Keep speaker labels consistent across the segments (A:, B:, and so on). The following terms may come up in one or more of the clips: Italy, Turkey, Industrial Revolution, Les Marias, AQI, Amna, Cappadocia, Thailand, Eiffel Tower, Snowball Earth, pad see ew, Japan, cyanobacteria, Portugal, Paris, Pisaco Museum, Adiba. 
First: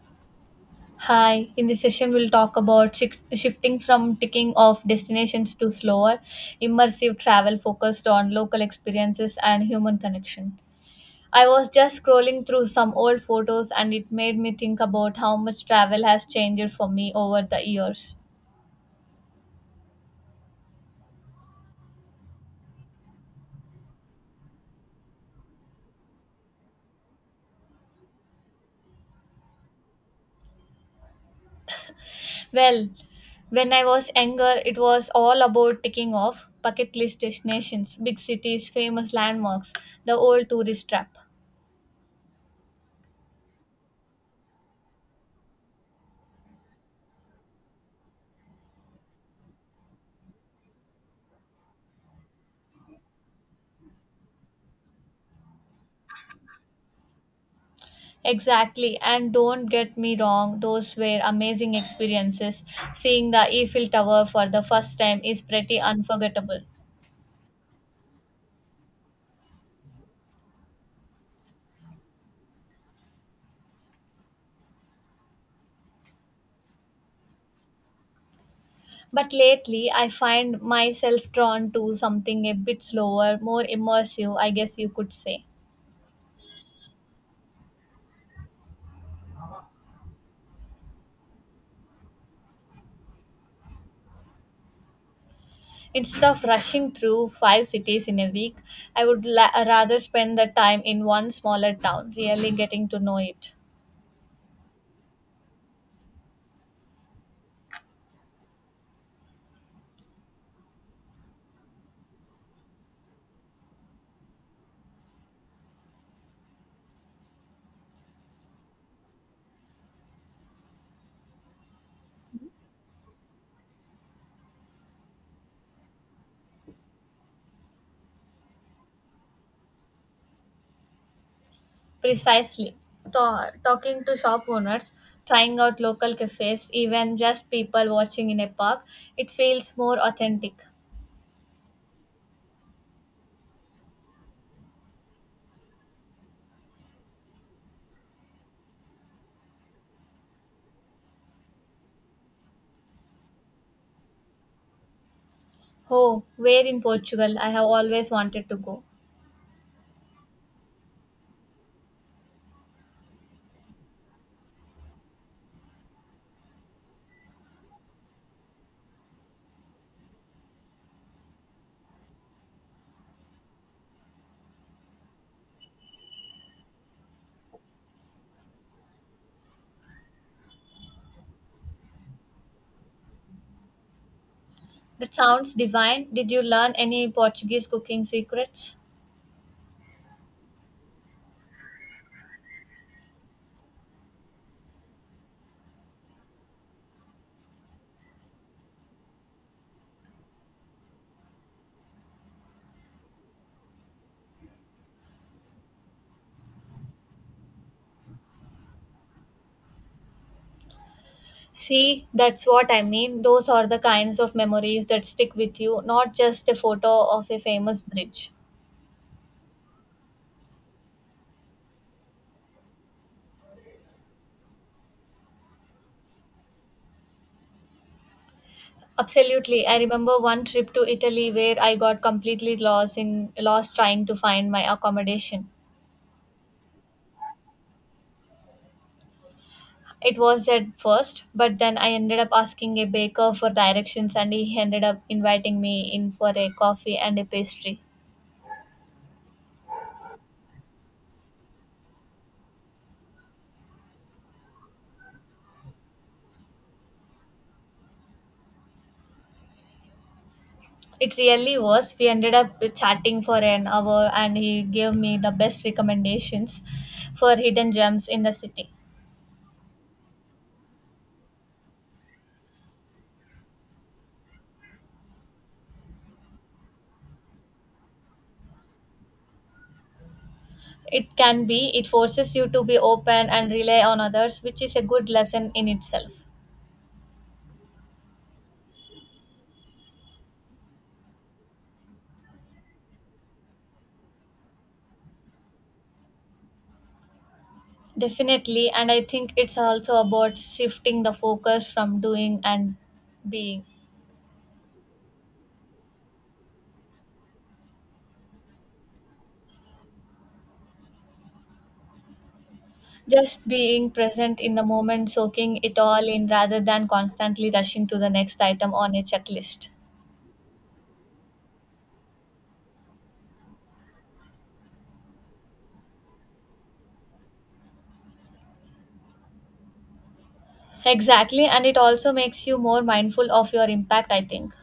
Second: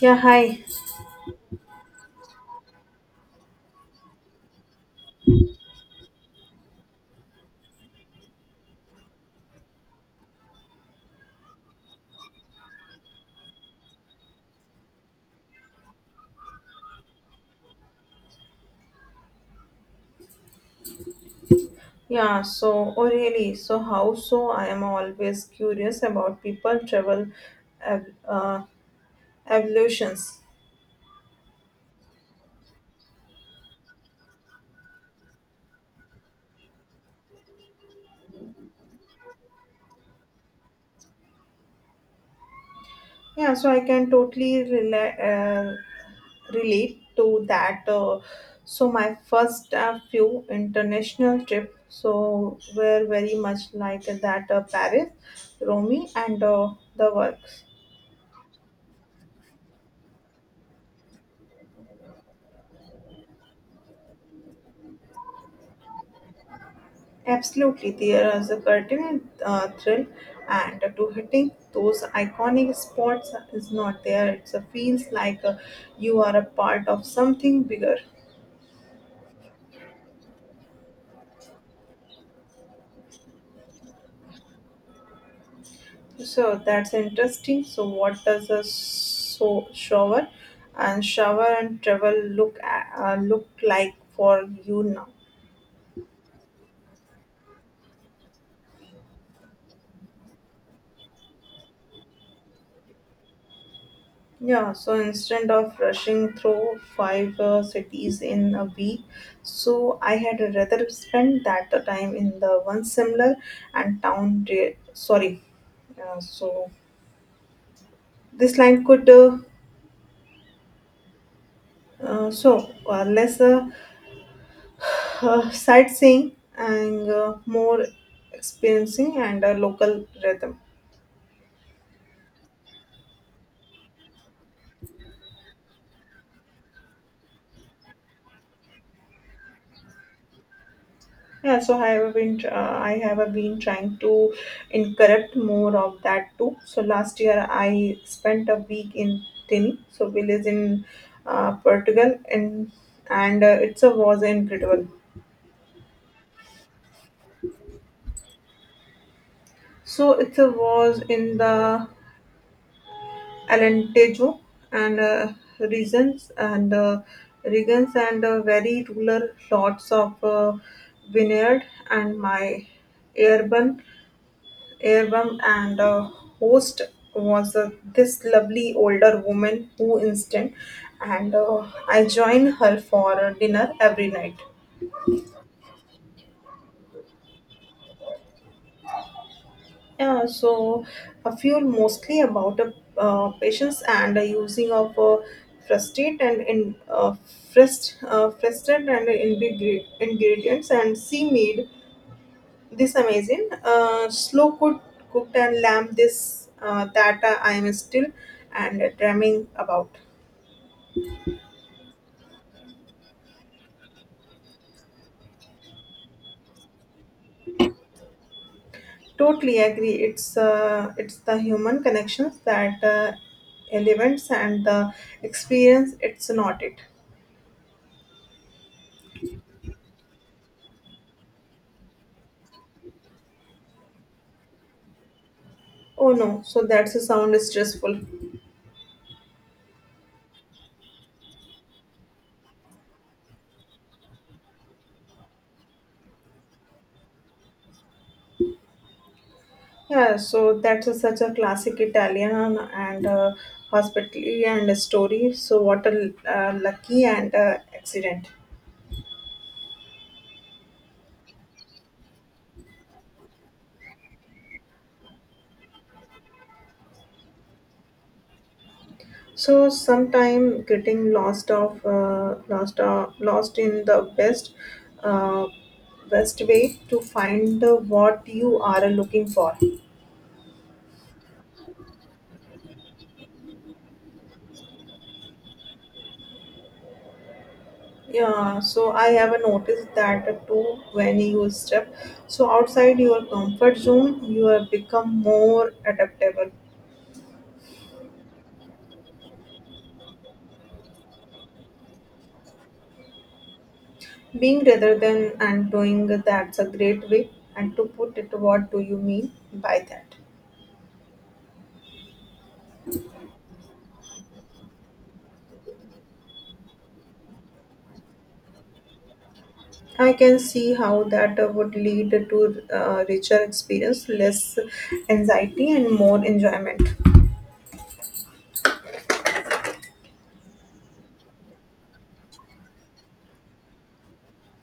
A: Yeah, hi.
B: Hi, in this session, we'll talk about shifting from ticking off destinations to slower, immersive travel focused on local experiences and human connection. I was just scrolling through some old photos and it made me think about how much travel has changed for me over the years.
A: Yeah, so, oh, really? So, how so? I am always curious about people travel ev- uh, evolutions.
B: Well, when I was younger, it was all about ticking off bucket list destinations, big cities, famous landmarks, the old tourist trap.
A: Yeah, so I can totally relate to that. So, my first few international trip so were very much like that Paris, Rome, and the works.
B: Exactly, and don't get me wrong, those were amazing experiences. Seeing the Eiffel Tower for the first time is pretty unforgettable.
A: Absolutely, there is a curtain thrill, and to hitting those iconic spots is not there. It feels like you are a part of something bigger.
B: But lately, I find myself drawn to something a bit slower, more immersive, I guess you could say.
A: So that's interesting. So what does a so shower and shower and travel look like for you now?
B: Instead of rushing through five cities in a week, I would rather spend the time in one smaller town, really getting to know it.
A: Yeah, so instead of rushing through five cities in a week, so I had rather spent that time in the one similar and town. Sorry, so this line could so less sightseeing and more experiencing and a local rhythm.
B: Precisely. Talking to shop owners, trying out local cafes, even just people watching in a park, it feels more authentic.
A: Yeah, so I have been trying to incorrect more of that too. So last year I spent a week in Tini, so village in Portugal, and it's a was incredible.
B: Oh, where in Portugal? I have always wanted to go.
A: So it's a was in the Alentejo and regions and uh, regions and very rural lots of vineyard and my urban Earbum and the host was this lovely older woman who instant and I join her for dinner every night.
B: That sounds divine. Did you learn any Portuguese cooking secrets?
A: Yeah, so a few mostly about patients and using of frustrate and in frustrated and ingredients and sea made this amazing slow cooked and lamb this that I am still and dreaming about.
B: See, that's what I mean. Those are the kinds of memories that stick with you, not just a photo of a famous bridge.
A: Totally agree. It's the human connections that elements and the experience. It's not it.
B: Absolutely. I remember one trip to Italy where I got completely lost trying to find my accommodation.
A: Oh no! So that's a sound stressful.
B: It was at first, but then I ended up asking a baker for directions and he ended up inviting me in for a coffee and a pastry.
A: Yeah. So that's a, such a classic Italian and hospitality and a story. So what a lucky and accident.
B: It really was. We ended up chatting for an hour and he gave me the best recommendations for hidden gems in the city.
A: So sometime getting lost of lost in the best uh, best way to find what you are looking for.
B: It can be, it forces you to be open and rely on others, which is a good lesson in itself.
A: Yeah, so I have noticed that too when you step so outside your comfort zone, you have become more adaptable.
B: Definitely, and I think it's also about shifting the focus from doing and being.
A: Being rather than and doing that's a great way. And to put it, what do you mean by that?
B: Just being present in the moment, soaking it all in rather than constantly rushing to the next item on a checklist.
A: I can see how that would lead to richer experience, less anxiety, and more enjoyment.
B: Exactly, and it also makes you more mindful of your impact, I think.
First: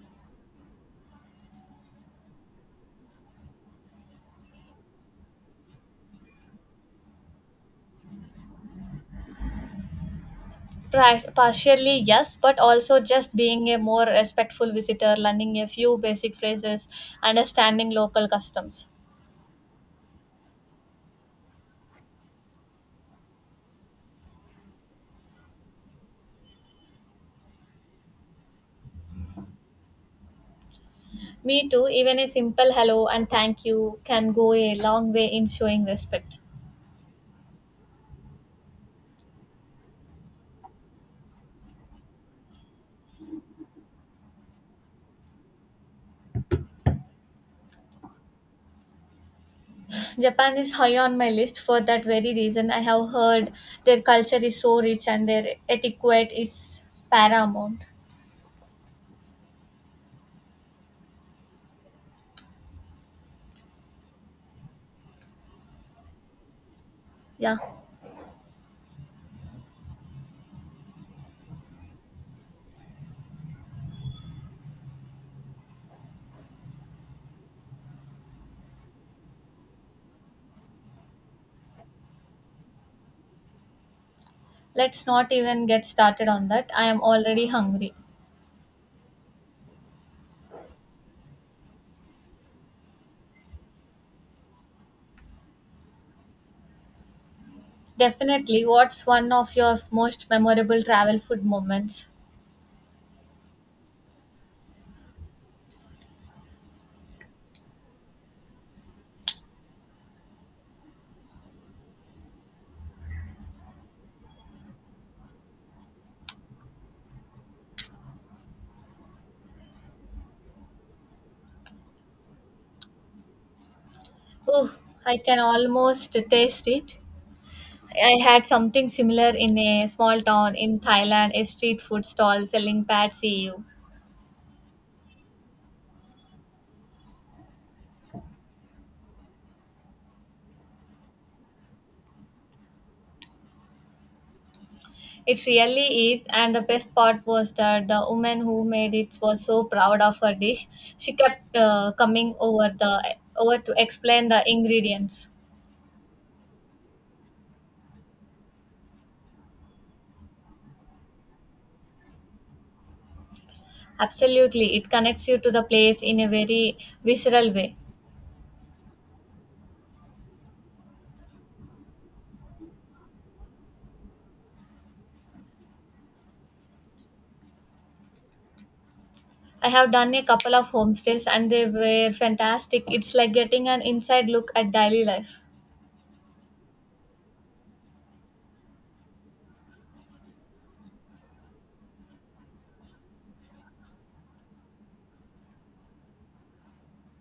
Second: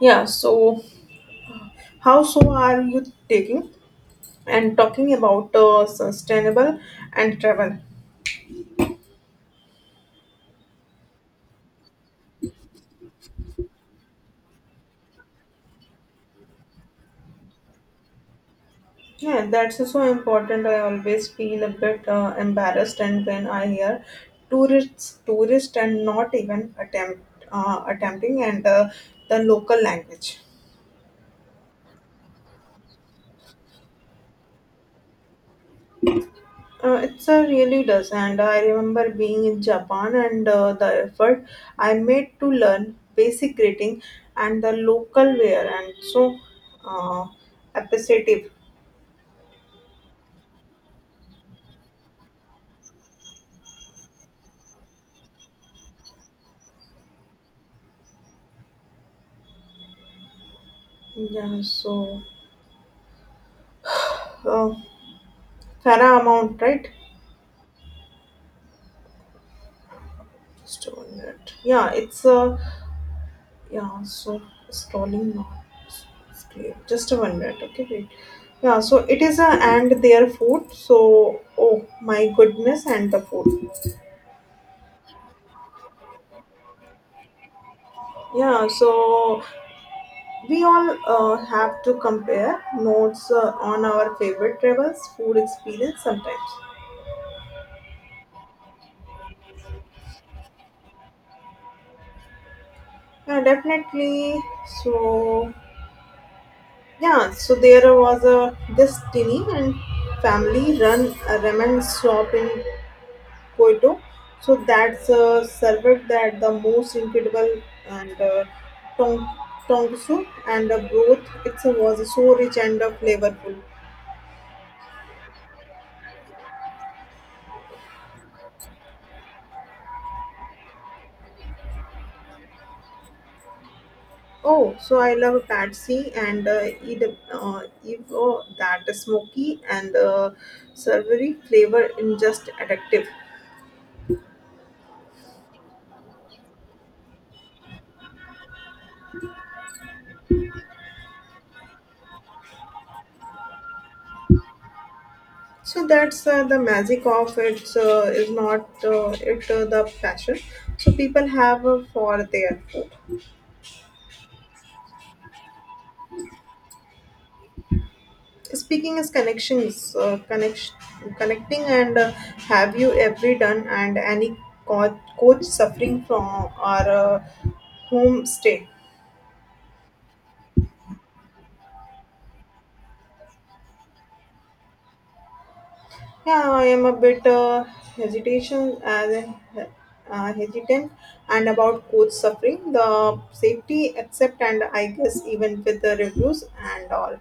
A: Yeah, so how so are you taking and talking about sustainable and travel?
B: Partially, yes, but also just being a more respectful visitor, learning a few basic phrases, understanding local customs.
A: Yeah, that's so important. I always feel a bit embarrassed, and when I hear tourists, and not even attempting and the local language.
B: Me too, even a simple hello and thank you can go a long way in showing respect.
A: It's really does, and I remember being in Japan and the effort I made to learn basic greeting and the local wear, and so uh, appreciative.
B: Japan is high on my list for that very reason. I have heard their culture is so rich and their etiquette is paramount.
A: Yeah, so uh, fair amount, right?
B: Yeah,
A: Stone. It. Yeah, it's a. Yeah, so scrolling now. Just a 1 minute, okay, wait. Yeah, so it is a and their food. So, oh my goodness, and the food.
B: let's not even get started on that. I am already hungry.
A: Yeah, so we all have to compare notes on our favorite travels, food experience sometimes.
B: Definitely, what's one of your most memorable travel food moments?
A: Yeah, definitely. So, yeah, so there was a this tiny and family run a ramen shop in Koito. So that's served that the most incredible and tong tongusu and the broth it was so rich and flavorful.
B: Oh, I can almost taste it. I had something similar in a small town in Thailand, a street food stall selling pad see ew.
A: Oh, so I love patsy and eat, oh, that smoky and savory flavor in just addictive.
B: It really is, and the best part was that the woman who made it was so proud of her dish. She kept coming over the over to explain the ingredients.
A: So that's the magic of it is not it the passion. So people have for their food.
B: Absolutely, it connects you to the place in a very visceral way.
A: Speaking as connections, connecting, and have you ever done and any coach suffering from or home stay?
B: I have done a couple of homestays and they were fantastic. It's like getting an inside look at daily life.
A: Yeah, I am a bit hesitation as a- hesitant and about coach suffering the safety accept and I guess even with the reviews and all.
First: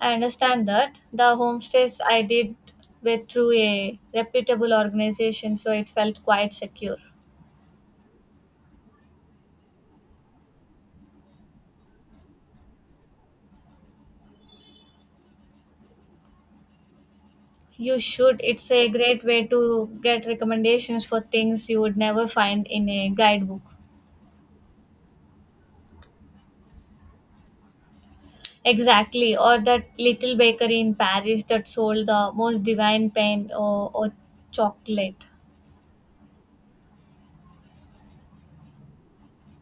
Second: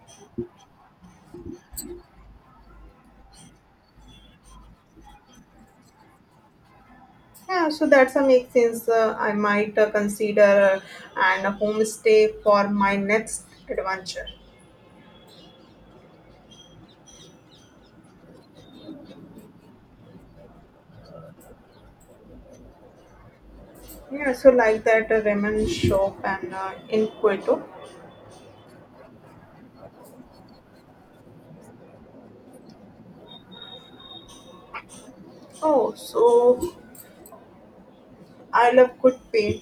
B: I understand that. The homestays I did were through a reputable organization, so it felt quite secure.
A: Yeah, so that's a make sense. I might consider and homestay for my next adventure.
B: You should. It's a great way to get recommendations for things you would never find in a guidebook.
A: Yeah, so like that ramen shop and in Kyoto.
B: Exactly. Or that little bakery in Paris that sold the most divine pain or chocolate.
A: Oh, so I love good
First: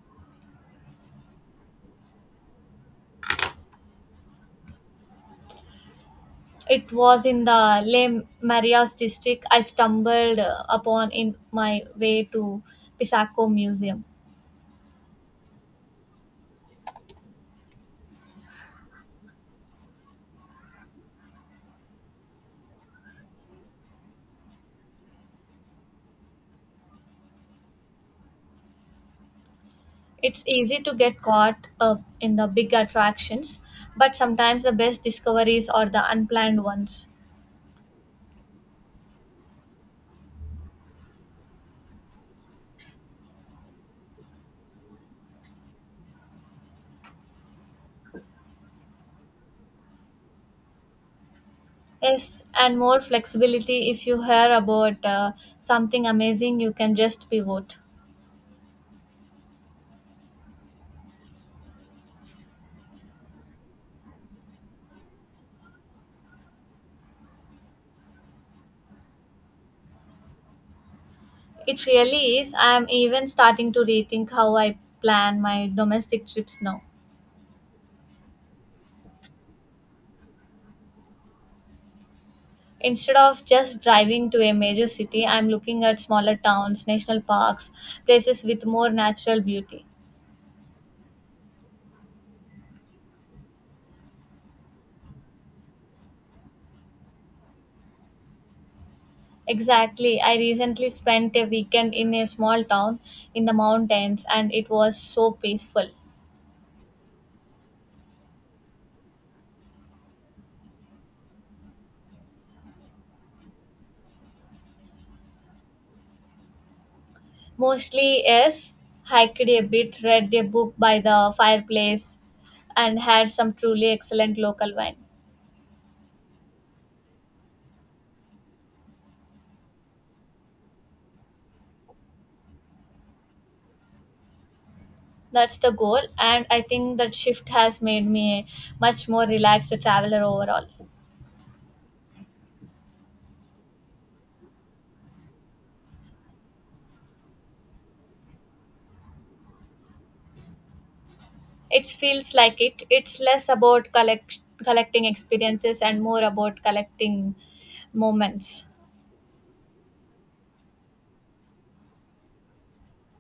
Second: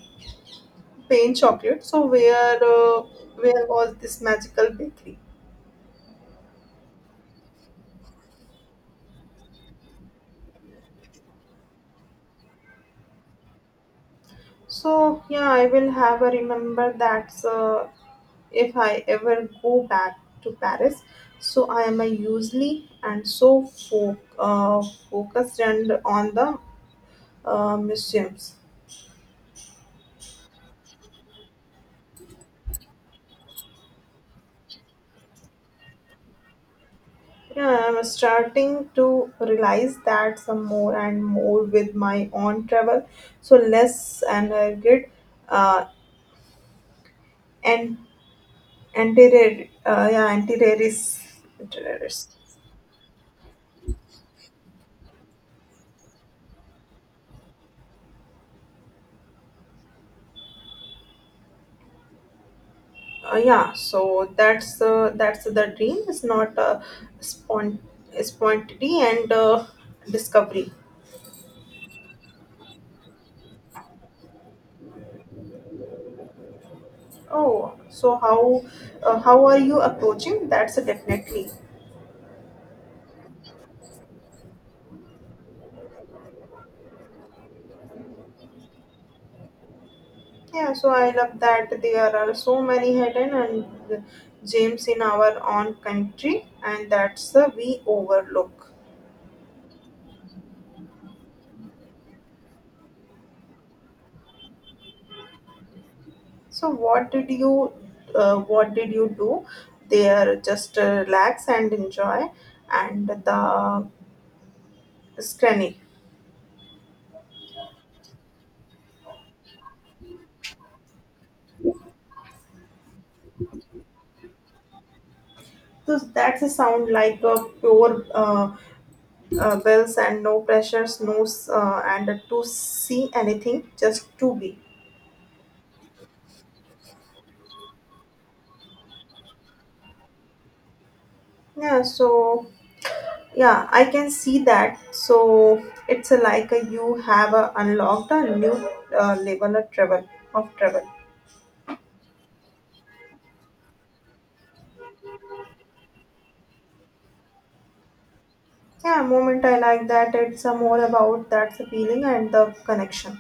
A: pain chocolate. So where was this magical bakery?
B: It was in the Les Marias district I stumbled upon in my way to Pisaco Museum.
A: So yeah, I will have a remember that if I ever go back to Paris. So I am a usually and so focused and on the museums.
B: It's easy to get caught up in the big attractions, but sometimes the best discoveries are the unplanned ones.
A: Yeah, I'm starting to realize that some more and more with my own travel. So less and I get uh, and anti anti-terrorist.
B: Yes, and more flexibility if you hear about something amazing, you can just pivot.
A: Yeah, so that's the dream. It's not a spont- spontaneity and discovery.
B: It really is. I am even starting to rethink how I plan my domestic trips now.
A: Oh, so how are you approaching? That's definitely.
B: Instead of just driving to a major city, I'm looking at smaller towns, national parks, places with more natural beauty.
A: Yeah, so I love that there are so many hidden and gems in our own country, and that's we overlook.
B: Exactly. I recently spent a weekend in a small town in the mountains and it was so peaceful.
A: So, what did you do there? Just relax and enjoy, and the scranny.
B: Mostly, yes, hiked a bit, read a book by the fireplace, and had some truly excellent local wine.
A: So that's a sound like a pure bells and no pressures, no s- and to see anything, just to be.
B: That's the goal, and I think that shift has made me a much more relaxed traveler overall.
A: Yeah, so Yeah, I can see that. So it's a like a, you have a unlocked a new level of travel.
B: It feels like it. It's less about collecting experiences and more about collecting moments.
A: Yeah, moment I like that. It's a more about that feeling and the connection.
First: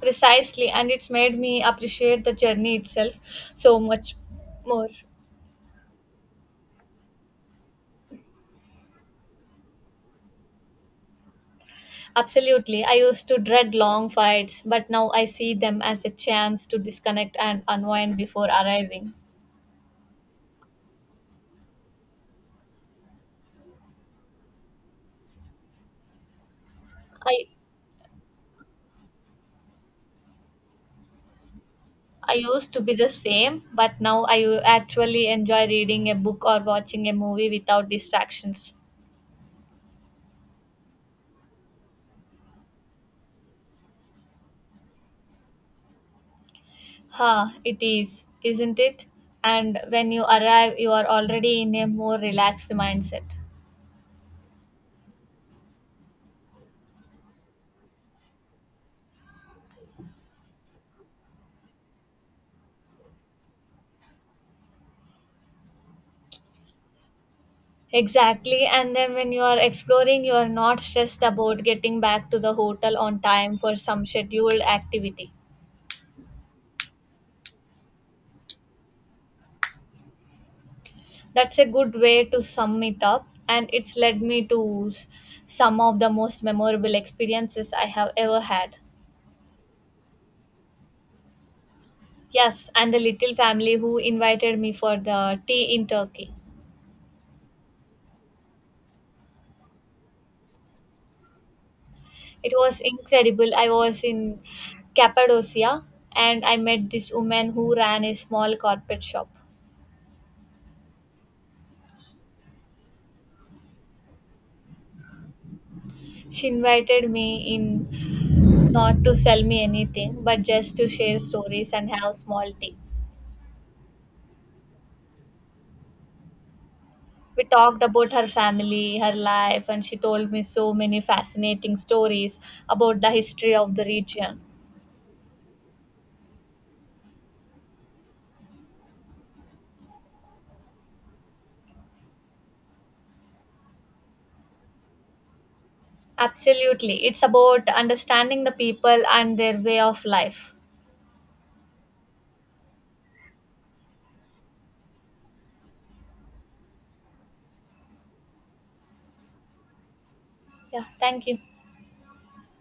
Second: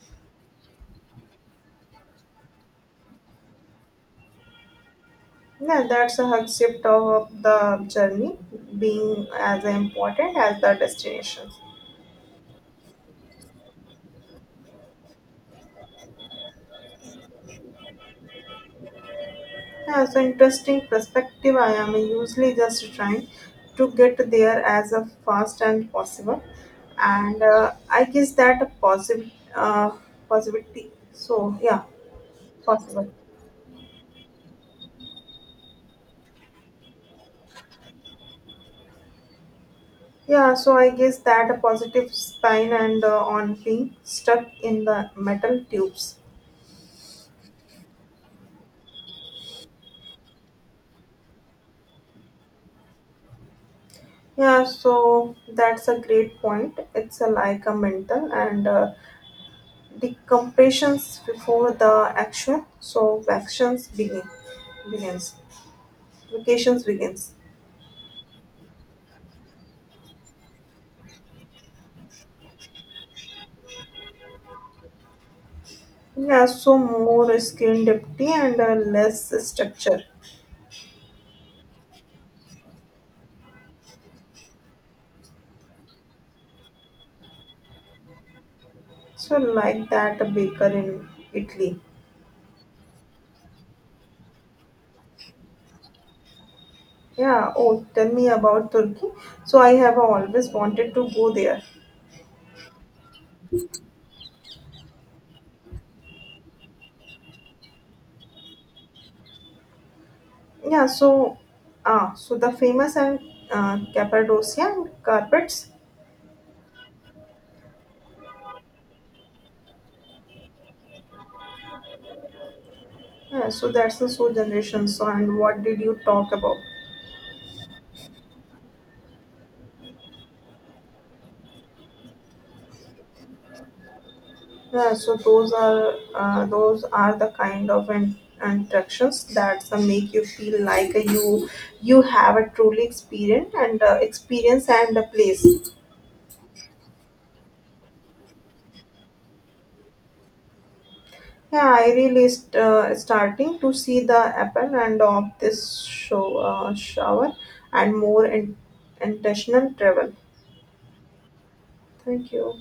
B: Precisely, and it's made me appreciate the journey itself so much more.
A: Yeah, that's a hug shift of the journey being as important as the destination.
B: Absolutely, I used to dread long fights, but now I see them as a chance to disconnect and unwind before arriving.
A: Yeah, so interesting perspective. I am usually just trying to get there as fast and possible, and
B: I
A: I guess that a positivity. So yeah,
B: I used to be the
A: possible.
B: same, but now I actually enjoy reading a book or watching a movie without distractions.
A: Yeah, so I guess that a positive spine and on being stuck in the metal tubes.
B: Ha, it is, isn't it? And when you arrive, you are already in a more relaxed mindset.
A: Yeah, so that's a great point. It's a like a mental and decompressions before the action, so actions begin begins. Vacations begins.
B: Exactly. And then when you are exploring, you are not stressed about getting back to the hotel on time for some scheduled activity.
A: Yeah, so more skin depth and less structure.
B: That's a good way to sum it up. And it's led me to some of the most memorable experiences I have ever had.
A: So like that baker in Italy.
B: Yes, and the little family who invited me for the tea in Turkey.
A: Yeah. Oh, tell me about Turkey. So I have always wanted to go there.
B: It was incredible. I was in Cappadocia and I met this woman who ran a small carpet shop.
A: Yeah. So, ah, so the famous and Cappadocia and carpets.
B: She invited me in not to sell me anything, but just to share stories and have small tea.
A: Yeah. So that's the so generation. So and what did you talk about?
B: We talked about her family, her life, and she told me so many fascinating stories about the history of the region.
A: Yeah, so those are the kind of interactions that make you feel like you have a truly experience and a place.
B: Absolutely. It's about understanding the people and their way of life.
A: Yeah, I really starting to see the apple and of this shower and more intentional travel.
B: Yeah, thank you.
A: Thank you.